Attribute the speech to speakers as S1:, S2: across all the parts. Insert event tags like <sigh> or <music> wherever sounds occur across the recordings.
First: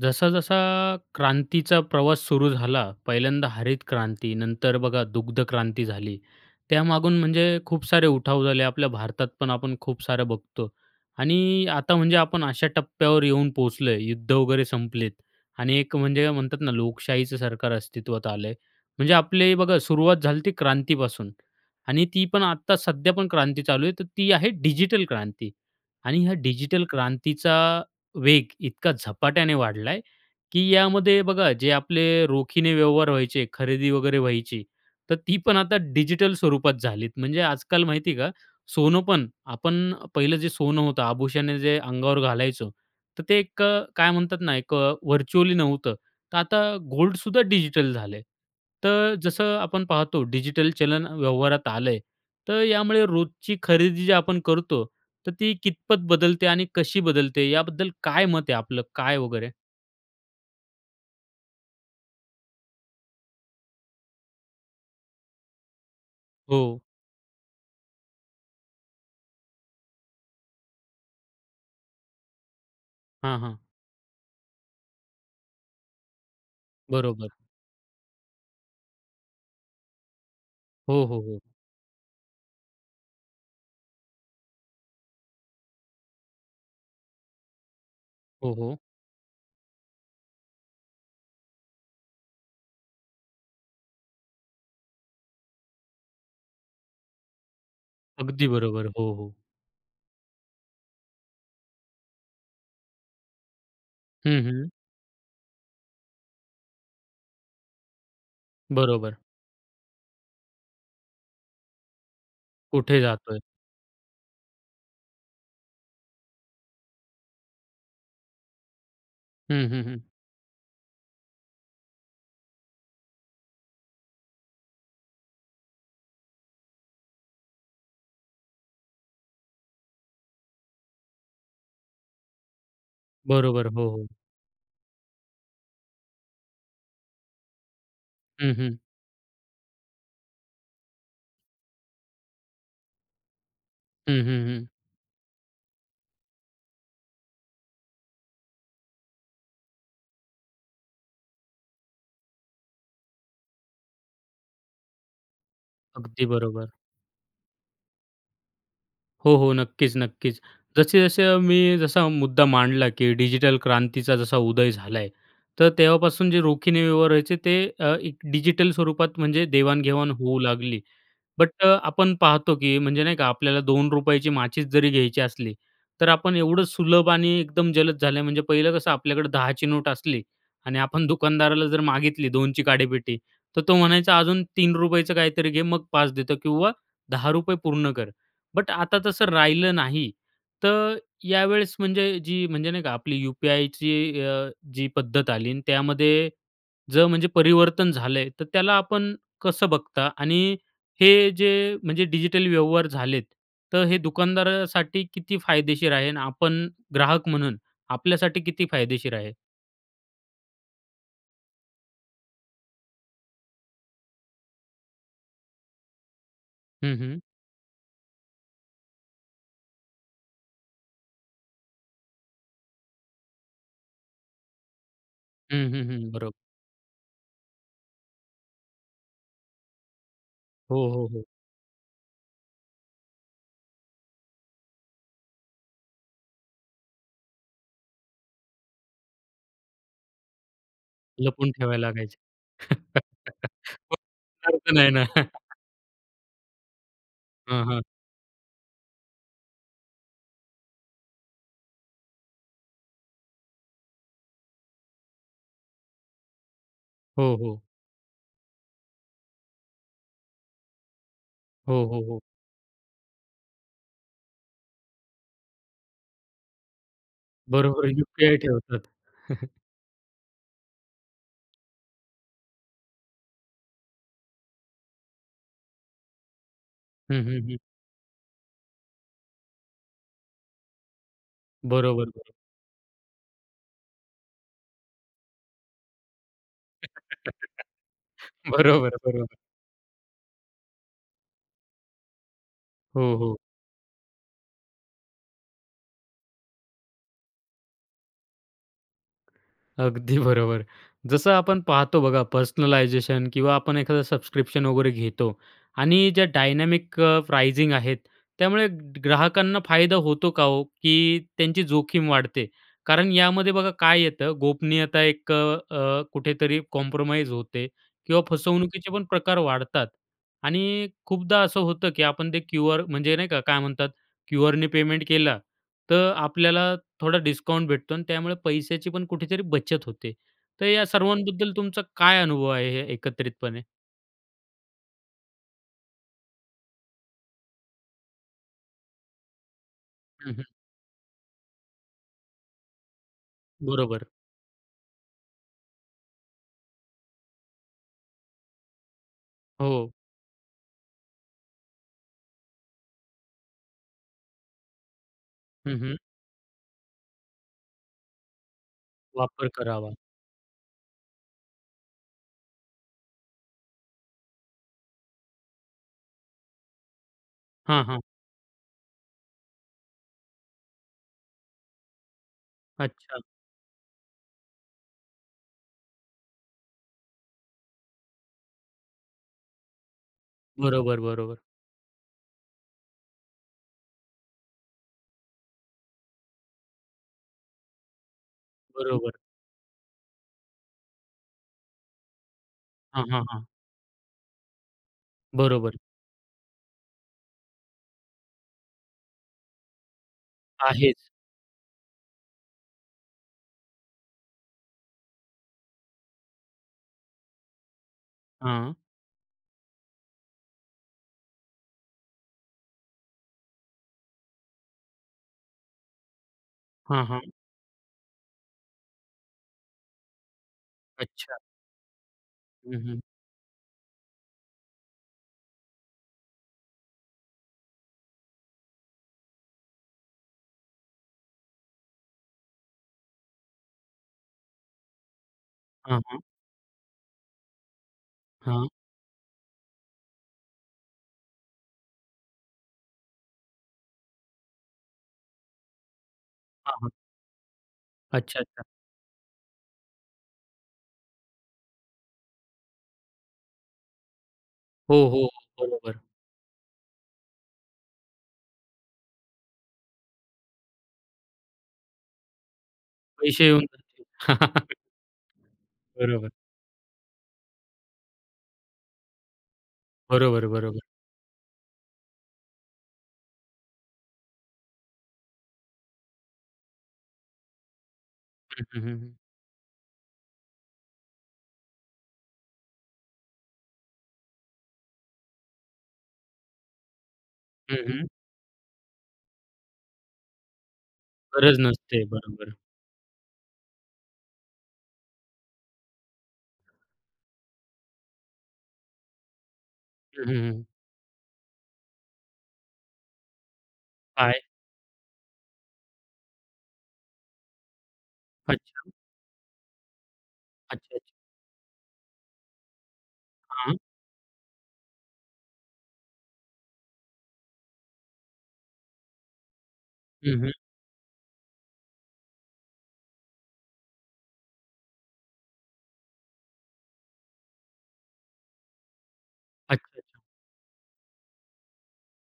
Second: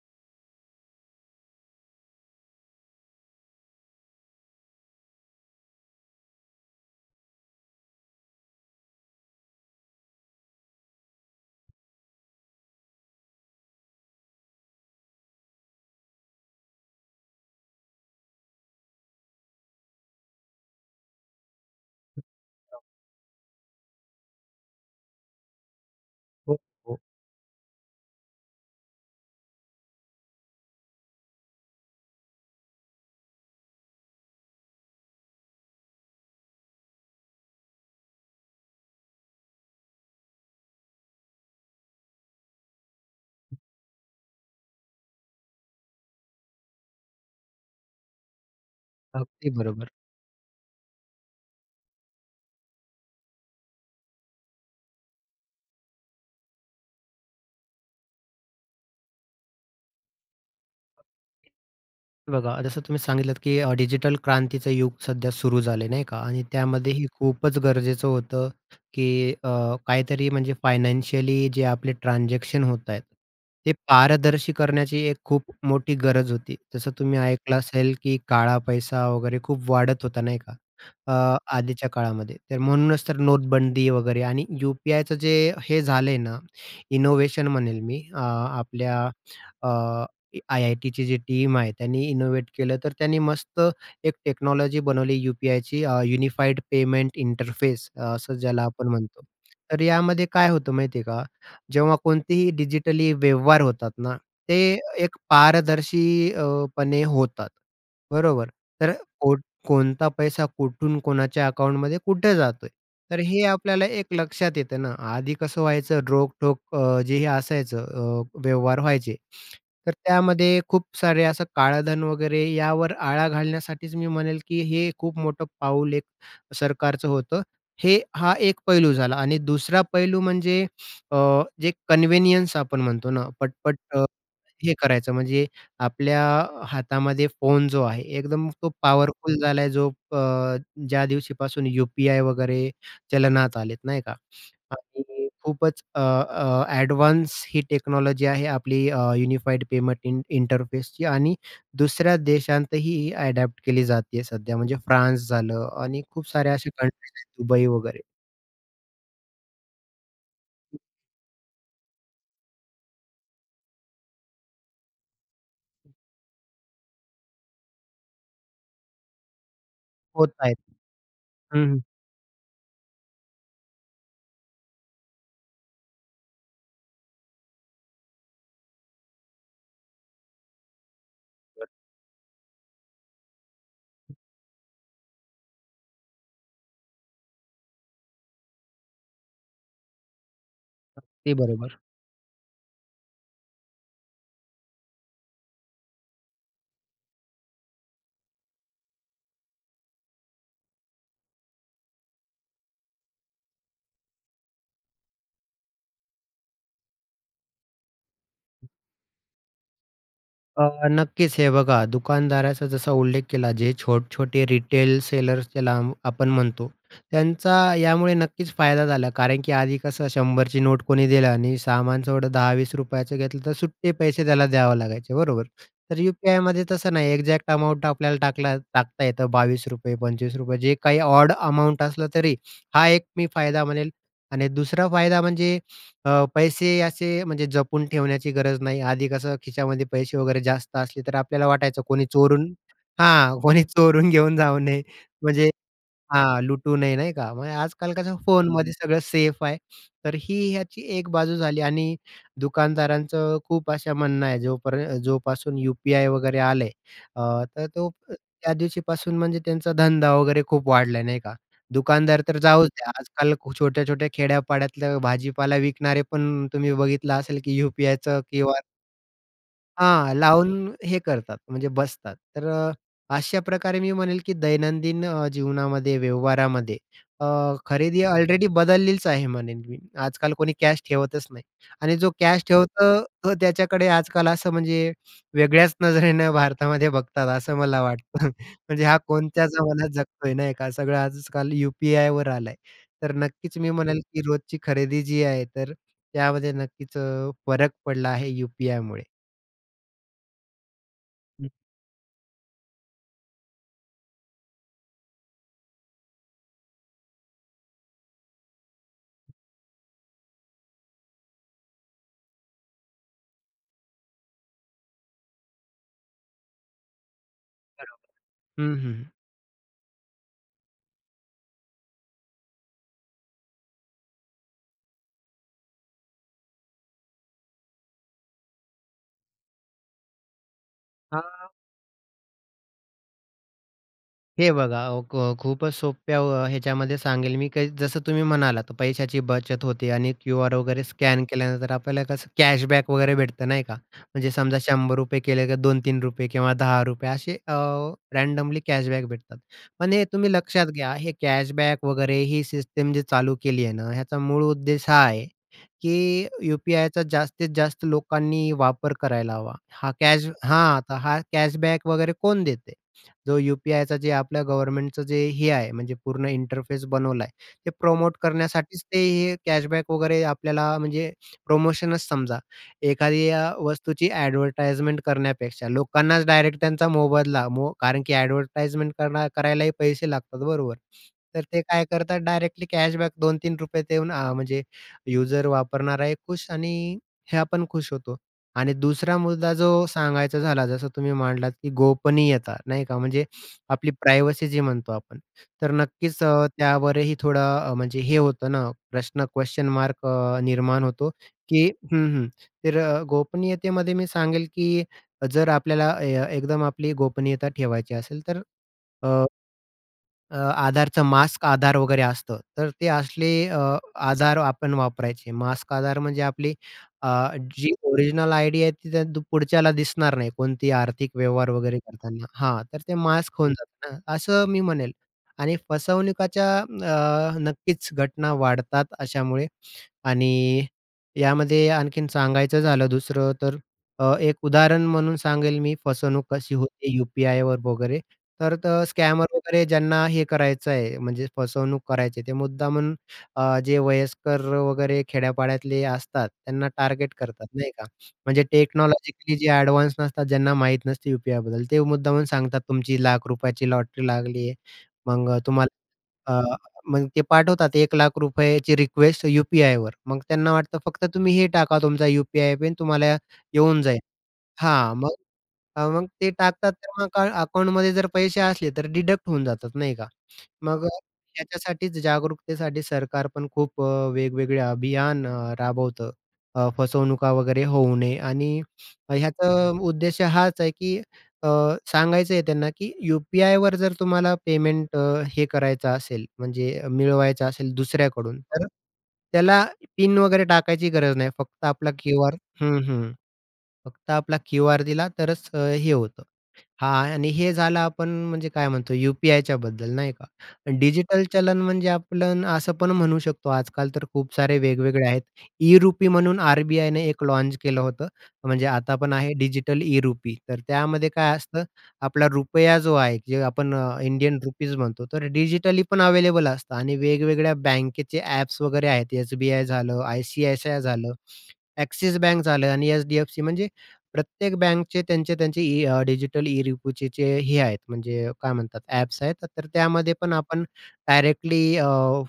S1: जसा-जसा क्रांतीचा प्रवास सुरू झाला, पहिल्यांदा हरित क्रांती, नंतर बघा दुग्ध क्रांती झाली, त्यामागून म्हणजे खूप सारे उठाव झाले. आपल्या भारतात पण आपण खूप सारं बघतो आणि आता म्हणजे आपण अशा टप्प्यावर येऊन पोहोचलो आहे, युद्ध वगैरे संपलेत आणि एक म्हणजे म्हणतात ना, लोकशाहीचं सरकार अस्तित्वात आलं आहे, म्हणजे आपले बघा सुरुवात झाली ती क्रांतीपासून आणि ती पण आत्ता सध्या पण क्रांती चालू आहे. तर ती आहे डिजिटल क्रांती आणि ह्या
S2: हो,
S1: डिजिटल
S2: हो.
S1: क्रांतीचा वेग इतका झपाट्याने वाढला आहे की यामध्ये बघा, जे आपले रोखीने व्यवहार व्हायचे, खरेदी वगैरे व्हायची, तर ती पण आता डिजिटल स्वरूपात झालीत, म्हणजे आजकाल माहिती आहे का? सोनं पण आपण पहिलं जे सोनं होतं, आभूषणे जे अंगावर घालायचो, तर ते एक अ, काय म्हणतात ना, एक अ, व्हर्चुअली नव्हतं, तर आता गोल्डसुद्धा डिजिटल झाल आहे. तर
S2: अगदी,
S1: जसं आपण
S2: बरोबर.
S1: पाहतो डिजिटल चलन व्यवहारात आलं आहे, तर यामुळे रोजची खरेदी जे आपण करतो, तर ती कितपत बदलते आणि कशी बदलते, याबद्दल काय मत आहे आपलं, काय वगैरे?
S2: हे बघा जसं तुम्ही सांगितलत, की अ, डिजिटल क्रांतीचं युग सध्या सुरू झालं आहे, नाही का? आणि
S1: हो.
S2: त्यामध्येही खूपच गरजेचं होतं की अ, काहीतरी म्हणजे फायनान्शियली जे आपले ट्रान्झॅक्शन होत आहेत.
S1: हां, हां.
S2: ते पारदर्शी करण्याची एक खूप मोठी गरज होती. जसं तुम्ही
S1: बरोबर.
S2: ऐकलं असेल, की काळा पैसा वगैरे खूप वाढत होता, नाही का?
S1: हो, हो,
S2: अ,
S1: हो.
S2: आधीच्या काळामध्ये. तर म्हणूनच तर नोटबंदी वगैरे आणि UPI चं जे हे झालंय ना, इनोवेशन म्हणेल मी अ,
S1: हो, हो.
S2: आपल्या अ, IITची जी टीम आहे त्यांनी इनोव्हेट केलं, तर त्यांनी मस्त एक टेक्नॉलॉजी बनवली UPIची अ, युनिफाईड पेमेंट इंटरफेस अ, असं
S1: अगदी
S2: ज्याला
S1: बरोबर.
S2: आपण
S1: हो,
S2: म्हणतो.
S1: हो.
S2: तर यामध्ये काय होतं माहिती आहे का? जेव्हा कोणतेही डिजिटली व्यवहार होतात ना,
S1: हं, हं.
S2: ते एक पारदर्शी अ, पणे होतात. बरोबर? तर
S1: बरोबर.
S2: कोट कोणता पैसा कुठून, कोणाच्या अकाउंटमध्ये कुठे जातोय?
S1: कुठे
S2: तर
S1: जातोय?
S2: हे आपल्याला एक लक्षात येतं ना. आधी कसं व्हायचं रोखठोक अ, जे हे असायचं अ, व्यवहार व्हायचे, <smacks lips>
S1: हं, हं,
S2: तर
S1: हं.
S2: त्यामध्ये खूप सारे असं काळधन वगैरे यावर आळा घालण्यासाठीच मी म्हणेल, की हे खूप मोठं पाऊल एक सरकारचं होतं. हे हा एक पैलू झाला आणि दुसरा पैलू म्हणजे अ, जे कन्व्हिनियन्स आपण म्हणतो ना,
S1: बरोबर.
S2: पट-पट
S1: हो,
S2: अ,
S1: हो.
S2: हे करायचं म्हणजे आपल्या हातामध्ये फोन जो आहे एकदम
S1: हं,
S2: तो
S1: हं.
S2: पॉवरफुल झालाय. जो प अ, ज्या दिवशीपासून UPI वगैरे चलनात आलेत, नाही का?
S1: हं, हं, हं.
S2: आणि खूपच अ, अ, ॲडव्हान्स ही टेक्नॉलॉजी आहे आपली अ, युनिफाईड पेमेंट इं इंटरफेसची आणि दुसऱ्या देशांतही ॲडॅप्ट केली जाते आहे सध्या, म्हणजे फ्रान्स झालं आणि
S1: अगदी
S2: खूप साऱ्या अशा
S1: बरोबर.
S2: कंट्रीज आहेत दुबई वगैरे.
S1: हो, हो. नक्कीच, नक्कीच, जसे-जसे मी जसा मुद्दा मांडला, की डिजिटल क्रांतीचा जसा उदय झालाय, तर तेव्हापासून जे रोखीने व्यवहार व्हायचे ते एक डिजिटल स्वरूपात म्हणजे देवाण-घेवाण होऊ
S2: होतायेत.
S1: लागली. बट
S2: हं,
S1: अ,
S2: हं.
S1: आपण पाहतो की म्हणजे नाही का आपल्याला ₹2ची माचिस जरी घ्यायची असली, तर आपण एवढं सुलभ आणि एकदम जलद झाले म्हणजे पहिलं कसं आपल्याकडे 10ची नोट असली आणि आपण दुकानदाराला
S2: <unintelligible>
S1: जर मागितली 2ची काडेपेटी, तर तो म्हणायचा अजून ₹3याच काहीतरी घे मग 5 देतो किंवा ₹10 पूर्ण कर. बट आता तसं राहिलं नाही, तर
S2: अगदी
S1: यावेळेस
S2: बरोबर.
S1: म्हणजे जी म्हणजे नाही का आपली यू-पी-आयची अ, जी पद्धत आली आणि त्यामध्ये, जर म्हणजे परिवर्तन झालंय तर त्याला आपण कसं बघता? आणि हे जे म्हणजे डिजिटल व्यवहार झालेत, तर हे दुकानदारासाठी किती फायदेशीर आहे? आणि आपण ग्राहक म्हणून आपल्यासाठी किती फायदेशीर आहे?
S2: अ, नक्कीच हे बघा दुकानदाराचा जसा उल्लेख केला जे छोटे-छोटे रिटेल सेलर्स ज्याला अ, आपण म्हणतो.
S1: हं, हं.
S2: त्यांचा यामुळे नक्कीच फायदा झाला. कारण की आधी कसं 100ची नोट कोणी दिलं आणि सामानचं एवढं ₹10-20 घेतलं, तर सुट्टे पैसे त्याला द्यावे लागायचे. बरोबर?
S1: हं, हं,
S2: तर
S1: हं. बरोबर.
S2: यू-पी-आयमध्ये तसं नाही. एक्झॅक्ट अमाऊंट आपल्या टाकला टाकता येतं ₹22, ₹25 जे
S1: हो,
S2: काही
S1: हो, हो.
S2: ऑड अमाउंट असलं तरी, हा एक मी फायदा म्हणेल आणि दुसरा फायदा म्हणजे अ, पैसे असे म्हणजे जपून ठेवण्याची गरज नाही. आधी कसं खिशामध्ये पैसे वगैरे जास्त असले, तर आपल्याला
S1: लपवून
S2: वाटायचं
S1: ठेवायला
S2: कोणी
S1: लागायचे.
S2: चोरून
S1: <chuckles>
S2: हां कोणी
S1: <unintelligible>
S2: चोरून घेऊन जाऊ
S1: अर्थ
S2: नये
S1: नाही ना.
S2: म्हणजे हां लुटू नये. नाही का? मग
S1: हां, हां.
S2: आजकाल कसं फोनमध्ये सगळं सेफ आहे. तर ही याची एक बाजू झाली आणि दुकानदारांचं खूप असं म्हणणं आहे जोपर जोपासून यू-पी-आय वगैरे आलंय.
S1: हो,
S2: अ,
S1: हो.
S2: तर तो त्या दिवशीपासून म्हणजे त्यांचा धंदा वगैरे खूप वाढला. नाही का?
S1: हो, हो, हो.
S2: दुकानदार तर जाऊच द्या आजकाल छोट्या-छोट्या खेड्यापाड्यातलं भाजीपाला विकणारे पण तुम्ही बघितलं असेल की
S1: बरोबर.
S2: यू-पी-आयचं
S1: यू-पी-आय
S2: क्यूआर
S1: ठेवतात. <chuckles>
S2: हां, लावून, हे करतात म्हणजे बसतात. तर अ, अशा प्रकारे मी म्हणेल की दैनंदिन अ, जीवनामध्ये व्यवहारामध्ये
S1: हं,
S2: अ,
S1: हं, हं.
S2: खरेदी ऑलरेडी बदललेलीच आहे म्हणेन मी आजकाल कोणी कॅश ठेवतच नाही. आणि
S1: बरोबर,
S2: जो
S1: बरोबर.
S2: कॅश ठेवतो तो त्याच्याकडे आजकाल असं म्हणजे, वेगळ्याच नजरेनं भारतामध्ये बघतात,
S1: <laughs>
S2: असं मला वाटतं. <chuckles> म्हणजे हा
S1: बरोबर, बरोबर.
S2: कोणत्या जमानात जगतोय नाही का सगळं आजकाल यू-पी-आयवर आलंय. तर
S1: हो, हो.
S2: नक्कीच मी म्हणेल की रोजची खरेदी जी आहे. तर, त्यामध्ये नक्कीच अ, फरक पडला आहे यू-पी-आयमुळे.
S1: अगदी बरोबर. जसं
S2: हं.
S1: आपण पाहतो बघा पर्सनलायझेशन किंवा आपण एखादा सबस्क्रिप्शन वगैरे घेतो आणि ज्या डायनॅमिक अ, प्राइजिंग आहेत. त्यामुळे ग्राहकांना फायदा होतो का ओ, की त्यांची जोखीम वाढते? कारण यामध्ये बघा काय येतं गोपनीयता एक अ, अ, कुठेतरी कॉम्प्रोमाईज होते
S2: बरोबर.
S1: किंवा
S2: हं,
S1: फसवणुकीचे
S2: हं.
S1: पण प्रकार वाढतात. आणि खूपदा असं होतं, की आपण ते क्यू-आर म्हणजे नाही का काय म्हणतात? क्यू-आरने पेमेंट केलं. तर, आपल्याला थोडा डिस्काउंट भेटतो आणि त्यामुळे पैशाची पण कुठेतरी बचत होते. तर या
S2: हां.
S1: सर्वांबद्दल तुमचा काय अनुभव आहे एकत्रितपणे?
S2: हे बघा, व ख खूपच सोप्या व ह्याच्यामध्ये सांगेल मी काही जसं तुम्ही म्हणालात, पैशाची बचत होते आणि
S1: हं, हं.
S2: क्यू-आर वगैरे स्कॅन केल्यानंतर आपल्याला कसं कॅशबॅक वगैरे भेटतं नाही का?
S1: बरोबर.
S2: म्हणजे समजा, ₹100 केले का ₹2-3 किंवा ₹10 असे अ, रँडमली कॅशबॅक भेटतात.
S1: हो.
S2: पण हे तुम्ही लक्षात घ्या हे कॅशबॅक वगैरे ही सिस्टीम जी चालू केलीय ना, ह्याचा मूळ उद्देश हा आहे,
S1: हं, हं.
S2: की यू-पी-आयचा जास्तीत-जास्त लोकांनी वापर करायला
S1: वापर
S2: हवा. हा
S1: करावा.
S2: कॅश हां, तर हा कॅशबॅक वगैरे कोण देते? जो यू-पी-आयचा जे आपल्या गव्हर्नमेंटचं जे हे आहे म्हणजे पूर्ण इंटरफेस बनवलाय, ते
S1: हां, हां.
S2: प्रमोट करण्यासाठीच ते हे कॅशबॅक वगैरे आपल्याला म्हणजे प्रोमोशनच समजा.
S1: अच्छा.
S2: एखादी अ, वस्तूची अ‍ॅडव्हरटाइजमेंट करण्यापेक्षा लोकांनाच डायरेक्ट त्यांचा मोबदला मो कारण की अ‍ॅडव्हरटाइजमेंट करणा करायलाही पैसे लागतात बरोबर?
S1: बरोबर, बरोबर.
S2: तर ते काय करतात डायरेक्टली कॅशबॅक ₹2-3 देऊन अ, म्हणजे युजर वापरणाराही खुश आणि हे आपण खुश होतो. आणि
S1: बरोबर.
S2: दुसरा मुद्दा जो सांगायचा झाला जसं तुम्ही मांडलात, की गोपनीयता, नाही का,
S1: हां, हां,
S2: म्हणजे
S1: हां.
S2: आपली प्रायव्हसी जी म्हणतो आपण तर,
S1: बरोबर.
S2: नक्कीच अ, त्यावरही थोडं अ, म्हणजे हे होतं ना प्रश्न, क्वेशन मार्क अ, निर्माण
S1: आहेच.
S2: होतो, की हं, हं, तर अ, गोपनीयतेमध्ये मी सांगेल, की जर आपल्याला ए एकदम आपली गोपनीयता ठेवायची असेल तर
S1: हं.
S2: अ, अ, आधारचा मास्क आधार वगैरे असतं. तर ते असले अ, आधार आपण वापरायचे. मास्क आधार म्हणजे आपली
S1: हं,
S2: अ,
S1: हं.
S2: जी अ, ओरिजिनल आयडी आहे ती त्या पुढच्याला दिसणार नाही. कोणती आर्थिक
S1: अच्छा.
S2: व्यवहार वगैरे करताना. हां,
S1: हं,
S2: तर ते
S1: हं.
S2: मास्क खोलतात ना, असं मी म्हणेल. आणि फसवणुकीच्या अ, नक्कीच घटना वाढतात अशामुळे. आणि यामध्ये आणखीन सांगायचं झालं दुसरं तर अ, एक उदाहरण म्हणून सांगेल मी
S1: हं, हं.
S2: फसवणूक कशी होती यू-पी-आयवर वगैरे. तर
S1: हां.
S2: तर स्कॅमर वगैरे ज्यांना हे करायचंय म्हणजे फसवणूक करायची आहे, ते मुद्दामून अ, जे वयस्कर वगैरे खेड्या-पाड्यातले असतात त्यांना
S1: हां, हां.
S2: टार्गेट करतात, नाही का?
S1: अच्छा,
S2: म्हणजे
S1: अच्छा.
S2: टेक्नॉलॉजिकली जे एडव्हान्स नसतात, ज्यांना माहीत नसते यू-पी-आयबद्दल, ते मुद्दामून सांगतात तुमची लाख रुपयाची लॉटरी लागलीये,
S1: हो, हो,
S2: मग अ,
S1: हो,
S2: तुम्हाला
S1: बरोबर.
S2: अ, मग ते पाठवतात 1,00,000 रुपयाची रिक्वेस्ट यू-पी-आयवर. मग त्यांना वाटतं फक्त तुम्ही हे टाका तुमचा यू-पी-आय पिन तुम्हाला
S1: पैशे येऊन
S2: येऊन जाईल.
S1: जातील. <laughs>
S2: हां, मग हां मग
S1: बरोबर.
S2: ते टाकतात, तर मग काय अकाउंटमध्ये जर पैशे असले तर डिडक्ट होऊन जातात नाही का?
S1: बरोबर, बरोबर.
S2: मग अ, याच्यासाठीच, जागरूकतेसाठी सरकार पण खूप अ, वेगवेगळे अभियान अ, राबवतं, अ, फसवणुका वगैरे होऊ नये. आणि
S1: हं, हं, हं.
S2: ह्याचा उद्देश हाच आहे की अ, सांगायचंय त्यांना की यू-पी-आयवर जर तुम्हाला पेमेंट अ, हे करायचं असेल, म्हणजे मिळवायचं असेल
S1: हं, हं.
S2: दुसऱ्याकडून, तर त्याला पिन वगैरे टाकायची गरज नाही,
S1: गरज
S2: फक्त आपला
S1: नसते.
S2: क्यू-आर
S1: बरोबर.
S2: हं, हं, फक्त आपला क्यू-आर दिला तरच हे होतं. हां आणि हे झालं आपण म्हणजे काय म्हणतो यू-पी-आयच्याबद्दल नाही
S1: हं,
S2: का?
S1: हं, हं.
S2: डिजिटल चलन म्हणजे आपण असं पण म्हणू शकतो आजकाल तर खूप
S1: काय?
S2: सारे वेगवेगळे आहेत ई-रुपी म्हणून आर-बी-आयने एक लॉन्च केलं होतं, म्हणजे
S1: अच्छा.
S2: आता पण आहे. डिजिटल ई-रुपी तर
S1: अच्छा, अच्छा.
S2: त्यामध्ये काय असतं, आपला रुपया जो आहे जे आपण
S1: हां.
S2: इंडियन रुपीज म्हणतो तर डिजिटली पण अवेलेबल असतं आणि वेगवेगळ्या बँकेचे एप्स वगैरे आहेत एस-बी-आय झालं,
S1: हं, हं.
S2: आय-सी-आय-सी-आय झालं, ॲक्सिस बँक झालं आणि एच-डी-एफ-सी म्हणजे प्रत्येक बँकचे त्यांचे-त्यांचे इ अ, डिजिटल ई-रुपीचे चे हे आहेत, म्हणजे काय म्हणतात ॲप्स आहेत. तर तर
S1: अच्छा,
S2: त्यामध्ये
S1: अच्छा.
S2: पण आपण डायरेक्टली अ,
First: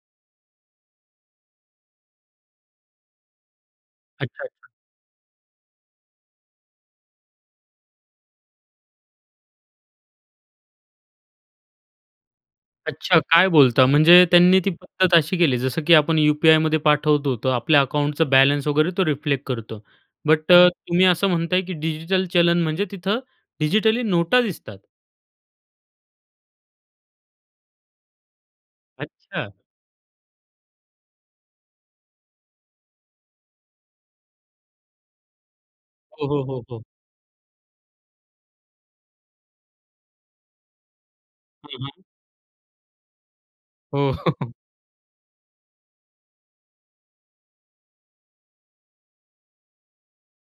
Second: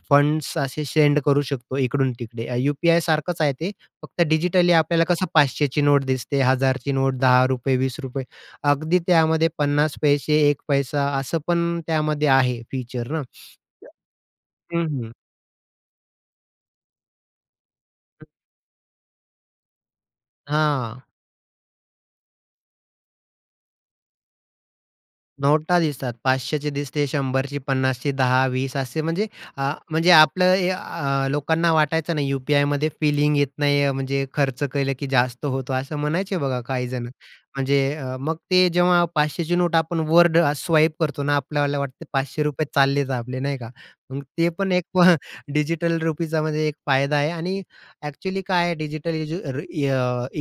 S2: फंड्स असे सेंड करू शकतो इकडून-तिकडे. यू-पी-आय सारखंच आहे ते, फक्त
S1: अच्छा, अच्छा.
S2: डिजिटली आपल्याला कसं 500 ची नोट दिसते, 1,000 ची नोट, ₹10, ₹20, अगदी त्यामध्ये 50 पैसे 1 पैसा असं पण त्यामध्ये आहे फीचर
S1: अच्छा,
S2: ना.
S1: काय
S2: तर
S1: बोलता? म्हणजे त्यांनी ती
S2: हं,
S1: पद्धत
S2: हं.
S1: अशी केली, जसं की आपण यू-पी-आयमध्ये पाठवतो, तो आपल्या
S2: <unintelligible>
S1: अकाउंटचं बॅलन्स वगैरे तो रिफ्लेक्ट करतो. बट अ,
S2: हां.
S1: तुम्ही असं म्हणताय, की डिजिटल चलन म्हणजे तिथं डिजिटली नोटा दिसतात.
S2: नोटा दिसतात 500ची दिसते, 100ची, 50ची, 10-20 असे म्हणजे
S1: अच्छा.
S2: आ म्हणजे आपलं हे आ लोकांना वाटायचं नाही यू-पी-आयमध्ये फिलिंग येत नाही, म्हणजे खर्च केलं की जास्त होतो, असं
S1: हो,
S2: म्हणायचे
S1: हो,
S2: बघा
S1: हो, हो.
S2: काही जण. म्हणजे अ, मग ते जेव्हा 500ची नोट आपण वर्ड स्वाईप करतो ना,
S1: हं,
S2: आपल्यावला
S1: हं.
S2: वाटते ₹500 चालले आपले, नाही का,
S1: हो.
S2: मग ते
S1: <chuckles>
S2: पण एक <chuckles> डिजिटल रुपीचा, म्हणजे एक फायदा आहे आणि ॲक्चुअली काय आहे डिजिटल इजी ई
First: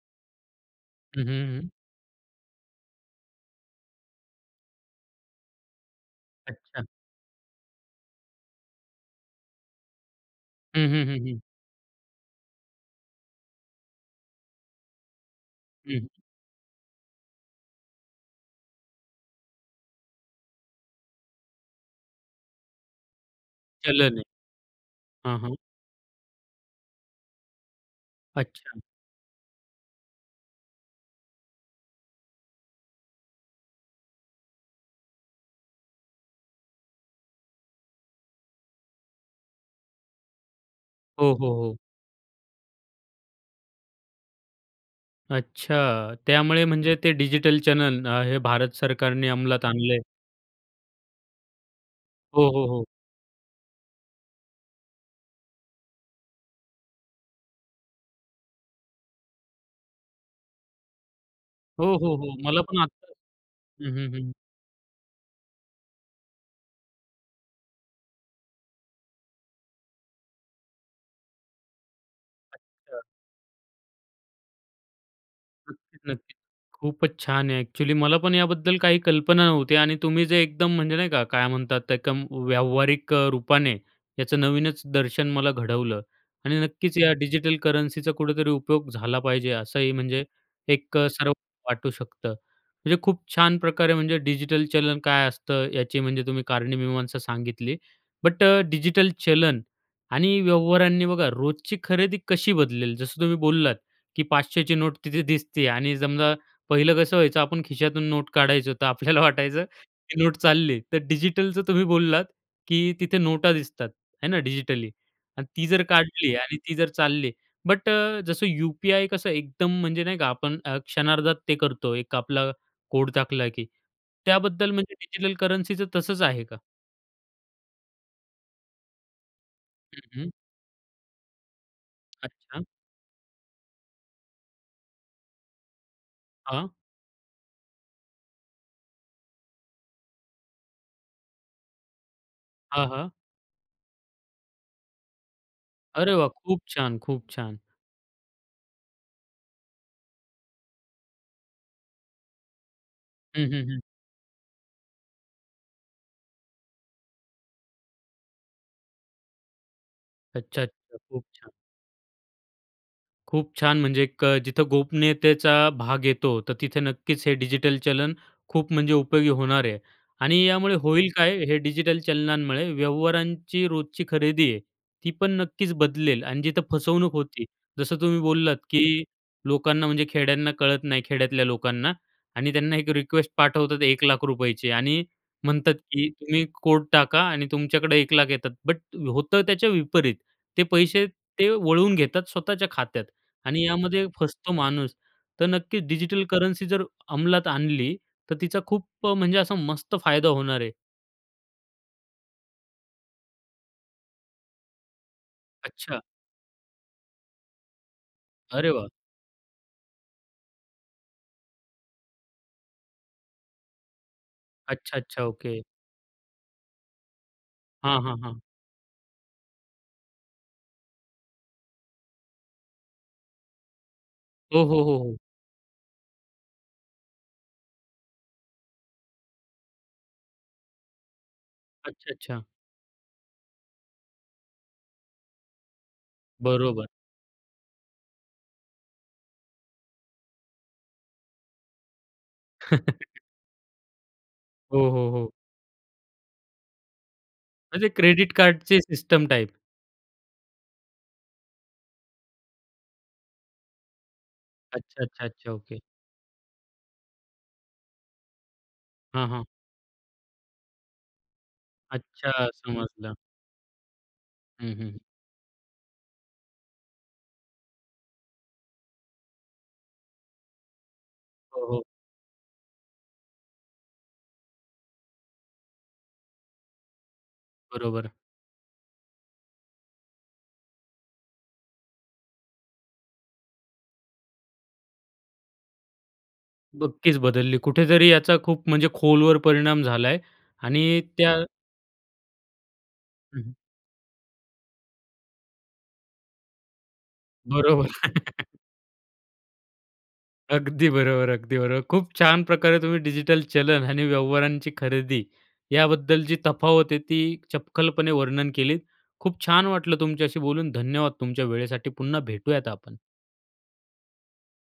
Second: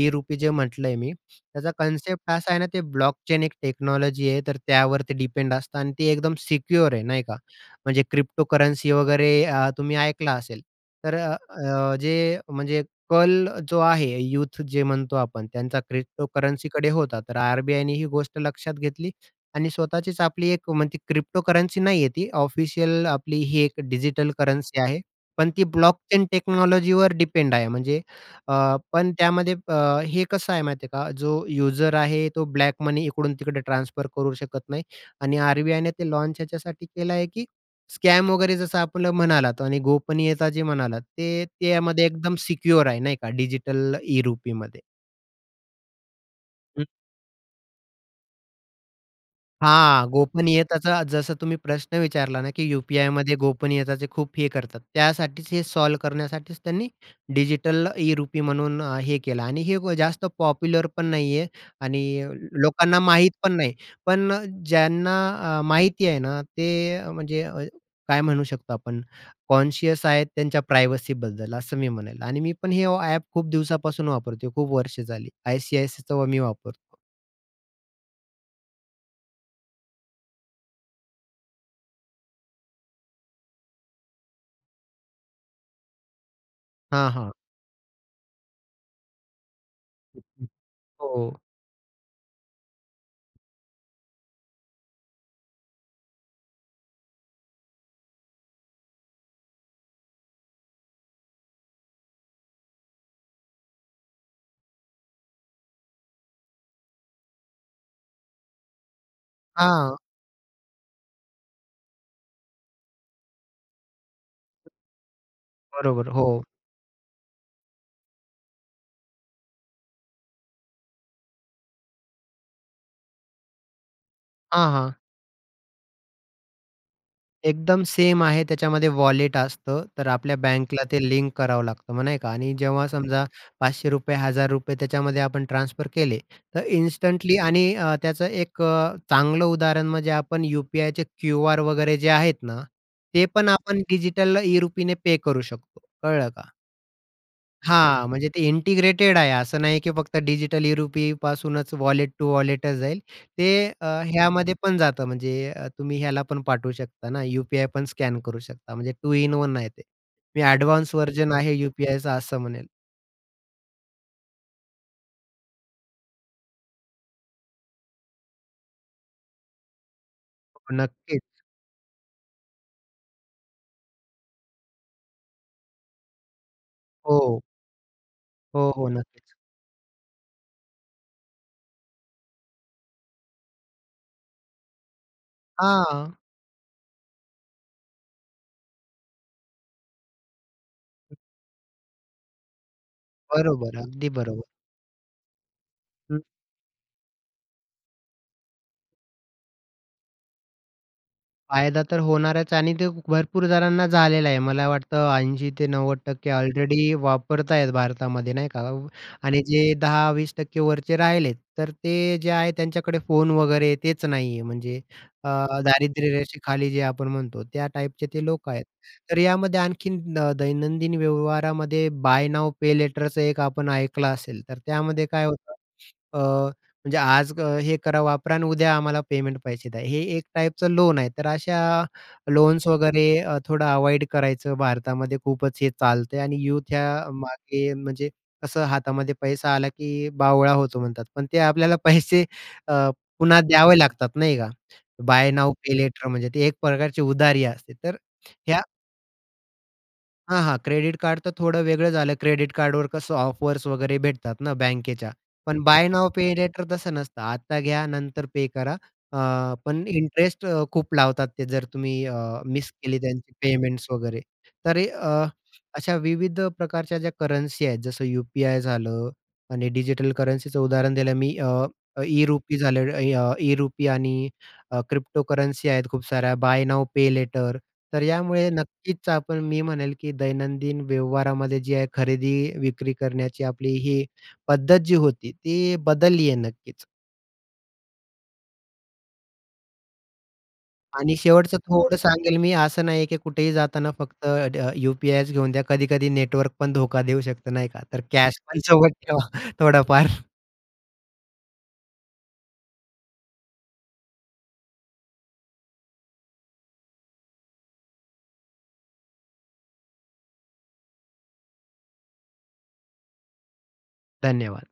S2: ई-रुपी जे म्हटलं आहे मी,
S1: हं, हं, हं.
S2: त्याचा कन्सेप्ट असा आहे ना, ते ब्लॉकचेन एक टेक्नॉलॉजी आहे, तर त्यावरती डिपेंड असतं आणि ती एकदम
S1: अच्छा.
S2: सिक्युअर आहे नही का? म्हणजे क्रिप्टोकरन्सी वगैरे अ, तुम्ही ऐकलं असेल.
S1: हं, हं,
S2: तर
S1: हं,
S2: अ,
S1: हं.
S2: अ, जे, म्हणजे कल जो आहे, यूथ जे म्हणतो आपण, त्यांचा
S1: हं, हं.
S2: क्रिप्टोकरन्सी होता. तर आर-बी-आयने ही गोष्ट लक्षात घेतली आणि स्वतःचीच आपली एक म्हणजे ती क्रिप्टोकरन्सी नाही आहे ती, ऑफिशियल आपली ही एक
S1: चलन आहे.
S2: डिजिटल करन्सी आहे.
S1: हां,
S2: पण
S1: हां.
S2: ती ब्लॉकचेन टेक्नॉलॉजीवर डिपेंड आहे, म्हणजे अ,
S1: अच्छा.
S2: पण त्यामध्ये प हे कसं आहे माहिती आहे का? जो यूजर आहे, तो ब्लॅक मनी इकडून तिकडे ट्रान्सफर करू शकत नाही आणि आर-बी-आय ने ते लॉन्च ह्याच्यासाठी केलं आहे की स्कॅम वगैरे जसं आपलं म्हणालात आणि गोपनीयता जे म्हणालात,
S1: हो,
S2: ते
S1: हो, हो.
S2: त्यामध्ये एकदम सिक्योर आहे नाही का डिजिटल ई-रुपीमध्ये.
S1: अच्छा, त्यामुळे
S2: हं.
S1: म्हणजे ते डिजिटल चॅनेल न हे भारत सरकारने अंमलात आणलंय?
S2: हां, गोपनीयताचा जसं तुम्ही प्रश्न विचारला
S1: हो,
S2: ना, की
S1: हो, हो.
S2: यू-पी-आयमध्ये गोपनीयताचे खूप हे करतात. त्यासाठीच हे सॉल्व्ह करण्यासाठीच त्यांनी डिजिटल ई-रुपी म्हणून अ, हे केलं. आणि हे जास्त पॉप्युलर पण नाहीये.
S1: हो,
S2: आणि
S1: हो, हो. मला पण
S2: लोकांना
S1: आत्ताच
S2: माहीत पण नाही.
S1: हं, हं,
S2: पण
S1: हं.
S2: अ, ज्यांना अ, माहिती आहे ना, ते म्हणजे अ, काय म्हणू शकतो आपण, कॉन्शियस आहेत, त्यांच्या प्रायव्हसीबद्दल असं मी म्हणेल. आणि मी पण हे ओ
S1: अच्छा.
S2: ॲप खूप दिवसापासून वापरतोय. खूप वर्षे झाली
S1: नक्कीच,
S2: आय-सी-आय-सीचं व
S1: नक्कीच.
S2: मी वापरतो.
S1: खूपच छान आहे. ॲक्च्युअली मला पण याबद्दल काही कल्पना नव्हती. आणि तुम्ही जे एकदम म्हणजे नाही का काय म्हणतात त्या कम व्यावहारिक अ, रूपाने याचं नवीनच दर्शन मला घडवलं. आणि नक्कीच
S2: हां,
S1: या
S2: हां.
S1: डिजिटल करन्सीचा कुठेतरी उपयोग झाला पाहिजे असंही
S2: हं,
S1: म्हणजे
S2: हं.
S1: एक अ, सर्व
S2: हो.
S1: वाटू शकतं. म्हणजे खूप छान प्रकारे, म्हणजे डिजिटल चलन काय असतं, याची म्हणजे तुम्ही कारणी मीमांसा सांगितली. बट अ, डिजिटल चलन आणि व्यवहारांनी बघा रोजची खरेदी कशी बदलेल? जसं तुम्ही बोललात की 500ची नोट तिथे दिसती आहे आणि समजा पहिलं कसं व्हायचं आपण खिशातून नोट काढायचो, तर आपल्याला वाटायचं
S2: हां.
S1: की नोट चालली. तर डिजिटलचं तुम्ही बोललात की तिथे नोटा दिसतात, हे ना डिजिटली? अन् ती जर
S2: बरोबर,
S1: काढली
S2: हो.
S1: आणि ती जर चालली. बट अ, जसं यू-पी-आय कसं एकदम म्हणजे नाही का? आपण अ, क्षणार्धात ते करतो एक आपला कोड टाकला की त्याबद्दल
S2: हां,
S1: म्हणजे
S2: हां.
S1: डिजिटल करन्सीचं तसंच आहे का?
S2: एकदम सेम आहे. त्याच्यामध्ये वॉलेट असतं,
S1: हं,
S2: तर
S1: हं,
S2: आपल्या बँकला ते लिंक करावं लागतं, मग नाही का आणि
S1: अच्छा.
S2: जेव्हा समजा ₹500, ₹1,000 त्याच्यामध्ये आपण ट्रान्सफर केले, तर
S1: हां.
S2: इन्स्टंटली आणि अ, त्याचं एक अ, चांगलं उदाहरण म्हणजे आपण यू-पी-आयचे क्यूआर वगैरे जे आहेत ना,
S1: हां, हां.
S2: ते पण आपण डिजिटलला ई-रुपीने पे करू शकतो.
S1: अरे वाह!
S2: कळलं का?
S1: खूप छान, खूप छान.
S2: हां, म्हणजे ते इंटिग्रेटेड आहे, असं नाही की फक्त डिजिटल ई-रुपी पासूनच वॉलेट टू वॉलेटच जाईल.
S1: हं,
S2: ते
S1: हं, हं.
S2: अ, ह्यामध्ये पण जातं, म्हणजे तुम्ही अ, ह्याला पण पाठवू शकता ना, यू-पी-आय पण स्कॅन करू शकता, म्हणजे 2 इन 1 आहे ते. मी
S1: अच्छा,
S2: एडवान्स
S1: अच्छा, खूप
S2: व्हर्जन
S1: छान.
S2: आहे यू-पी-आयचं असं म्हणेल.
S1: खूप छान, म्हणजे एक अ, जिथं गोपनीयतेचा भाग येतो, तर तिथं नक्कीच हे डिजिटल चलन खूप म्हणजे उपयोगी होणार आहे. आणि यामुळे
S2: हो,
S1: होईल
S2: नक्कीच.
S1: काय, हे डिजिटल चलनांमुळे व्यवहारांची रोजची खरेदी आहे, ती पण नक्कीच बदलेल. आणि जिथं फसवणूक
S2: हो.
S1: होती, जसं तुम्ही बोललात
S2: हो, हो,
S1: की
S2: नक्कीच.
S1: लोकांना म्हणजे खेड्यांना कळत नाही, खेड्यातल्या लोकांना, आणि त्यांना एक रिक्वेस्ट पाठवतात ₹1,00,000ची आणि म्हणतात की
S2: हां.
S1: तुम्ही कोड टाका आणि तुमच्याकडे ₹1,00,000 येतात, बट होतं त्याच्या विपरीत, ते पैसे ते वळवून घेतात स्वतःच्या खात्यात आणि
S2: बरोबर,
S1: यामध्ये
S2: अगदी बरोबर.
S1: फसतो माणूस. तर नक्कीच
S2: हं.
S1: डिजिटल करन्सी जर अंमलात आणली, तर तिचा खूप अ, म्हणजे असा मस्त फायदा होणार आहे.
S2: फायदा तर होणारच आणि ते भरपूर जणांना झालेला आहे. मला वाटतं ऐंशी ते नव्वद
S1: अच्छा.
S2: टक्के ऑलरेडी वापरत आहेत भारतामध्ये, नाही का?
S1: अरे वाह!
S2: आणि जे 10-20% वरचे राहिलेत, तर ते जे आहे त्यांच्याकडे, फोन वगैरे तेच नाही आहे. म्हणजे
S1: अच्छा, अच्छा.
S2: अ,
S1: ओके.
S2: दारिद्र्यरेषेखाली जे आपण म्हणतो, त्या
S1: हां,
S2: टाईपचे
S1: हां,
S2: ते
S1: हां.
S2: लोक आहेत. तर यामध्ये आणखीन अ, दैनंदिन व्यवहारामध्ये बाय नाऊ पे लेटरचं एक आपण ऐकलं असेल, तर
S1: हो, हो, हो,
S2: त्यामध्ये
S1: हो.
S2: काय होतं? <sniffs> अ, म्हणजे आज हे करा, वापरा अन उद्या आम्हाला पेमेंट पैसे द्या. हे एक टाईपचं लोन आहे, तर अशा
S1: अच्छा, अच्छा.
S2: लोन्स वगैरे अ, थोडं अवॉइड करायचं. भारतामध्ये खूपच हे चालतंय आणि युथ
S1: बरोबर.
S2: ह्या मागे म्हणजे, कसं हातामध्ये पैसा आला, की बावळा होतो म्हणतात. पण ते आपल्याला <chuckles> पैसे अ,
S1: <chuckles>
S2: पुन्हा द्यावे लागतात, नाही का?
S1: हो, हो,
S2: बाय
S1: हो.
S2: नाऊ पे लेटर म्हणजे ते एक प्रकारची उधारी असते.
S1: म्हणजे
S2: तर
S1: क्रेडिट
S2: ह्या
S1: कार्डचे, सिस्टम टाइप?
S2: हां, हां, क्रेडिट कार्डतर थोडं वेगळं झालं. क्रेडिट कार्डवर कसं ऑफर्स वगैरे भेटतात ना
S1: अच्छा,
S2: बँकेच्या,
S1: अच्छा, अच्छा.
S2: पण
S1: okay.
S2: By now pay later तसं नसतं. आता घ्या नंतर पे करा. अ,
S1: हां, हां.
S2: पण इंटरेस्ट खूप लावतात ते, जर तुम्ही अ,
S1: अच्छा,
S2: मिस केली
S1: समजलं.
S2: त्यांची पेमेंट्स वगैरे.
S1: हं,
S2: तरी
S1: हं,
S2: अ, अशा विविध प्रकारच्या ज्या करन्सी आहेत. जसं यू-पी-आय झालं आणि डिजिटल करन्सीचं उदाहरण दिलं मी
S1: हो,
S2: अ,
S1: हो.
S2: ई-रुपी झाले, अ, ई-रुपी आणि क्रिप्टोकरन्सी आहेत. खूप साऱ्या, बाय नाऊ पे लेटर, तर
S1: बरोबर.
S2: यामुळे नक्कीच आपण मी म्हणेल, की दैनंदिन व्यवहारामध्ये जी आहे खरेदी विक्री करण्याची आपली ही पद्धत जी होती, ती बदलली आहे, नक्कीच.
S1: नक्कीच बदलली. कुठेतरी याचा खूप म्हणजे खोलवर परिणाम झालाय आणि
S2: आणि
S1: त्या
S2: शेवटचं थोडं सांगेल मी, असं नाही आहे की
S1: हं, हं.
S2: कुठेही जाताना फक्त यू-पी-आयच घेऊन द्या. कधी-कधी नेटवर्क पण धोका देऊ शकत, नाही का.
S1: बरोबर.
S2: तर
S1: <laughs>
S2: कॅशपण सोबत ठेवा थोडाफार.
S1: अगदी बरोबर, अगदी बरोबर. खूप छान प्रकारे तुम्ही डिजिटल चलन आणि व्यवहारांची खरेदी याबद्दल जी तफावत आहे ती चपखलपणे वर्णन केलीत. खूप छान वाटलं तुमच्याशी बोलून. धन्यवाद तुमच्या वेळेसाठी. पुन्हा भेटूयात आपण.
S2: धन्यवाद.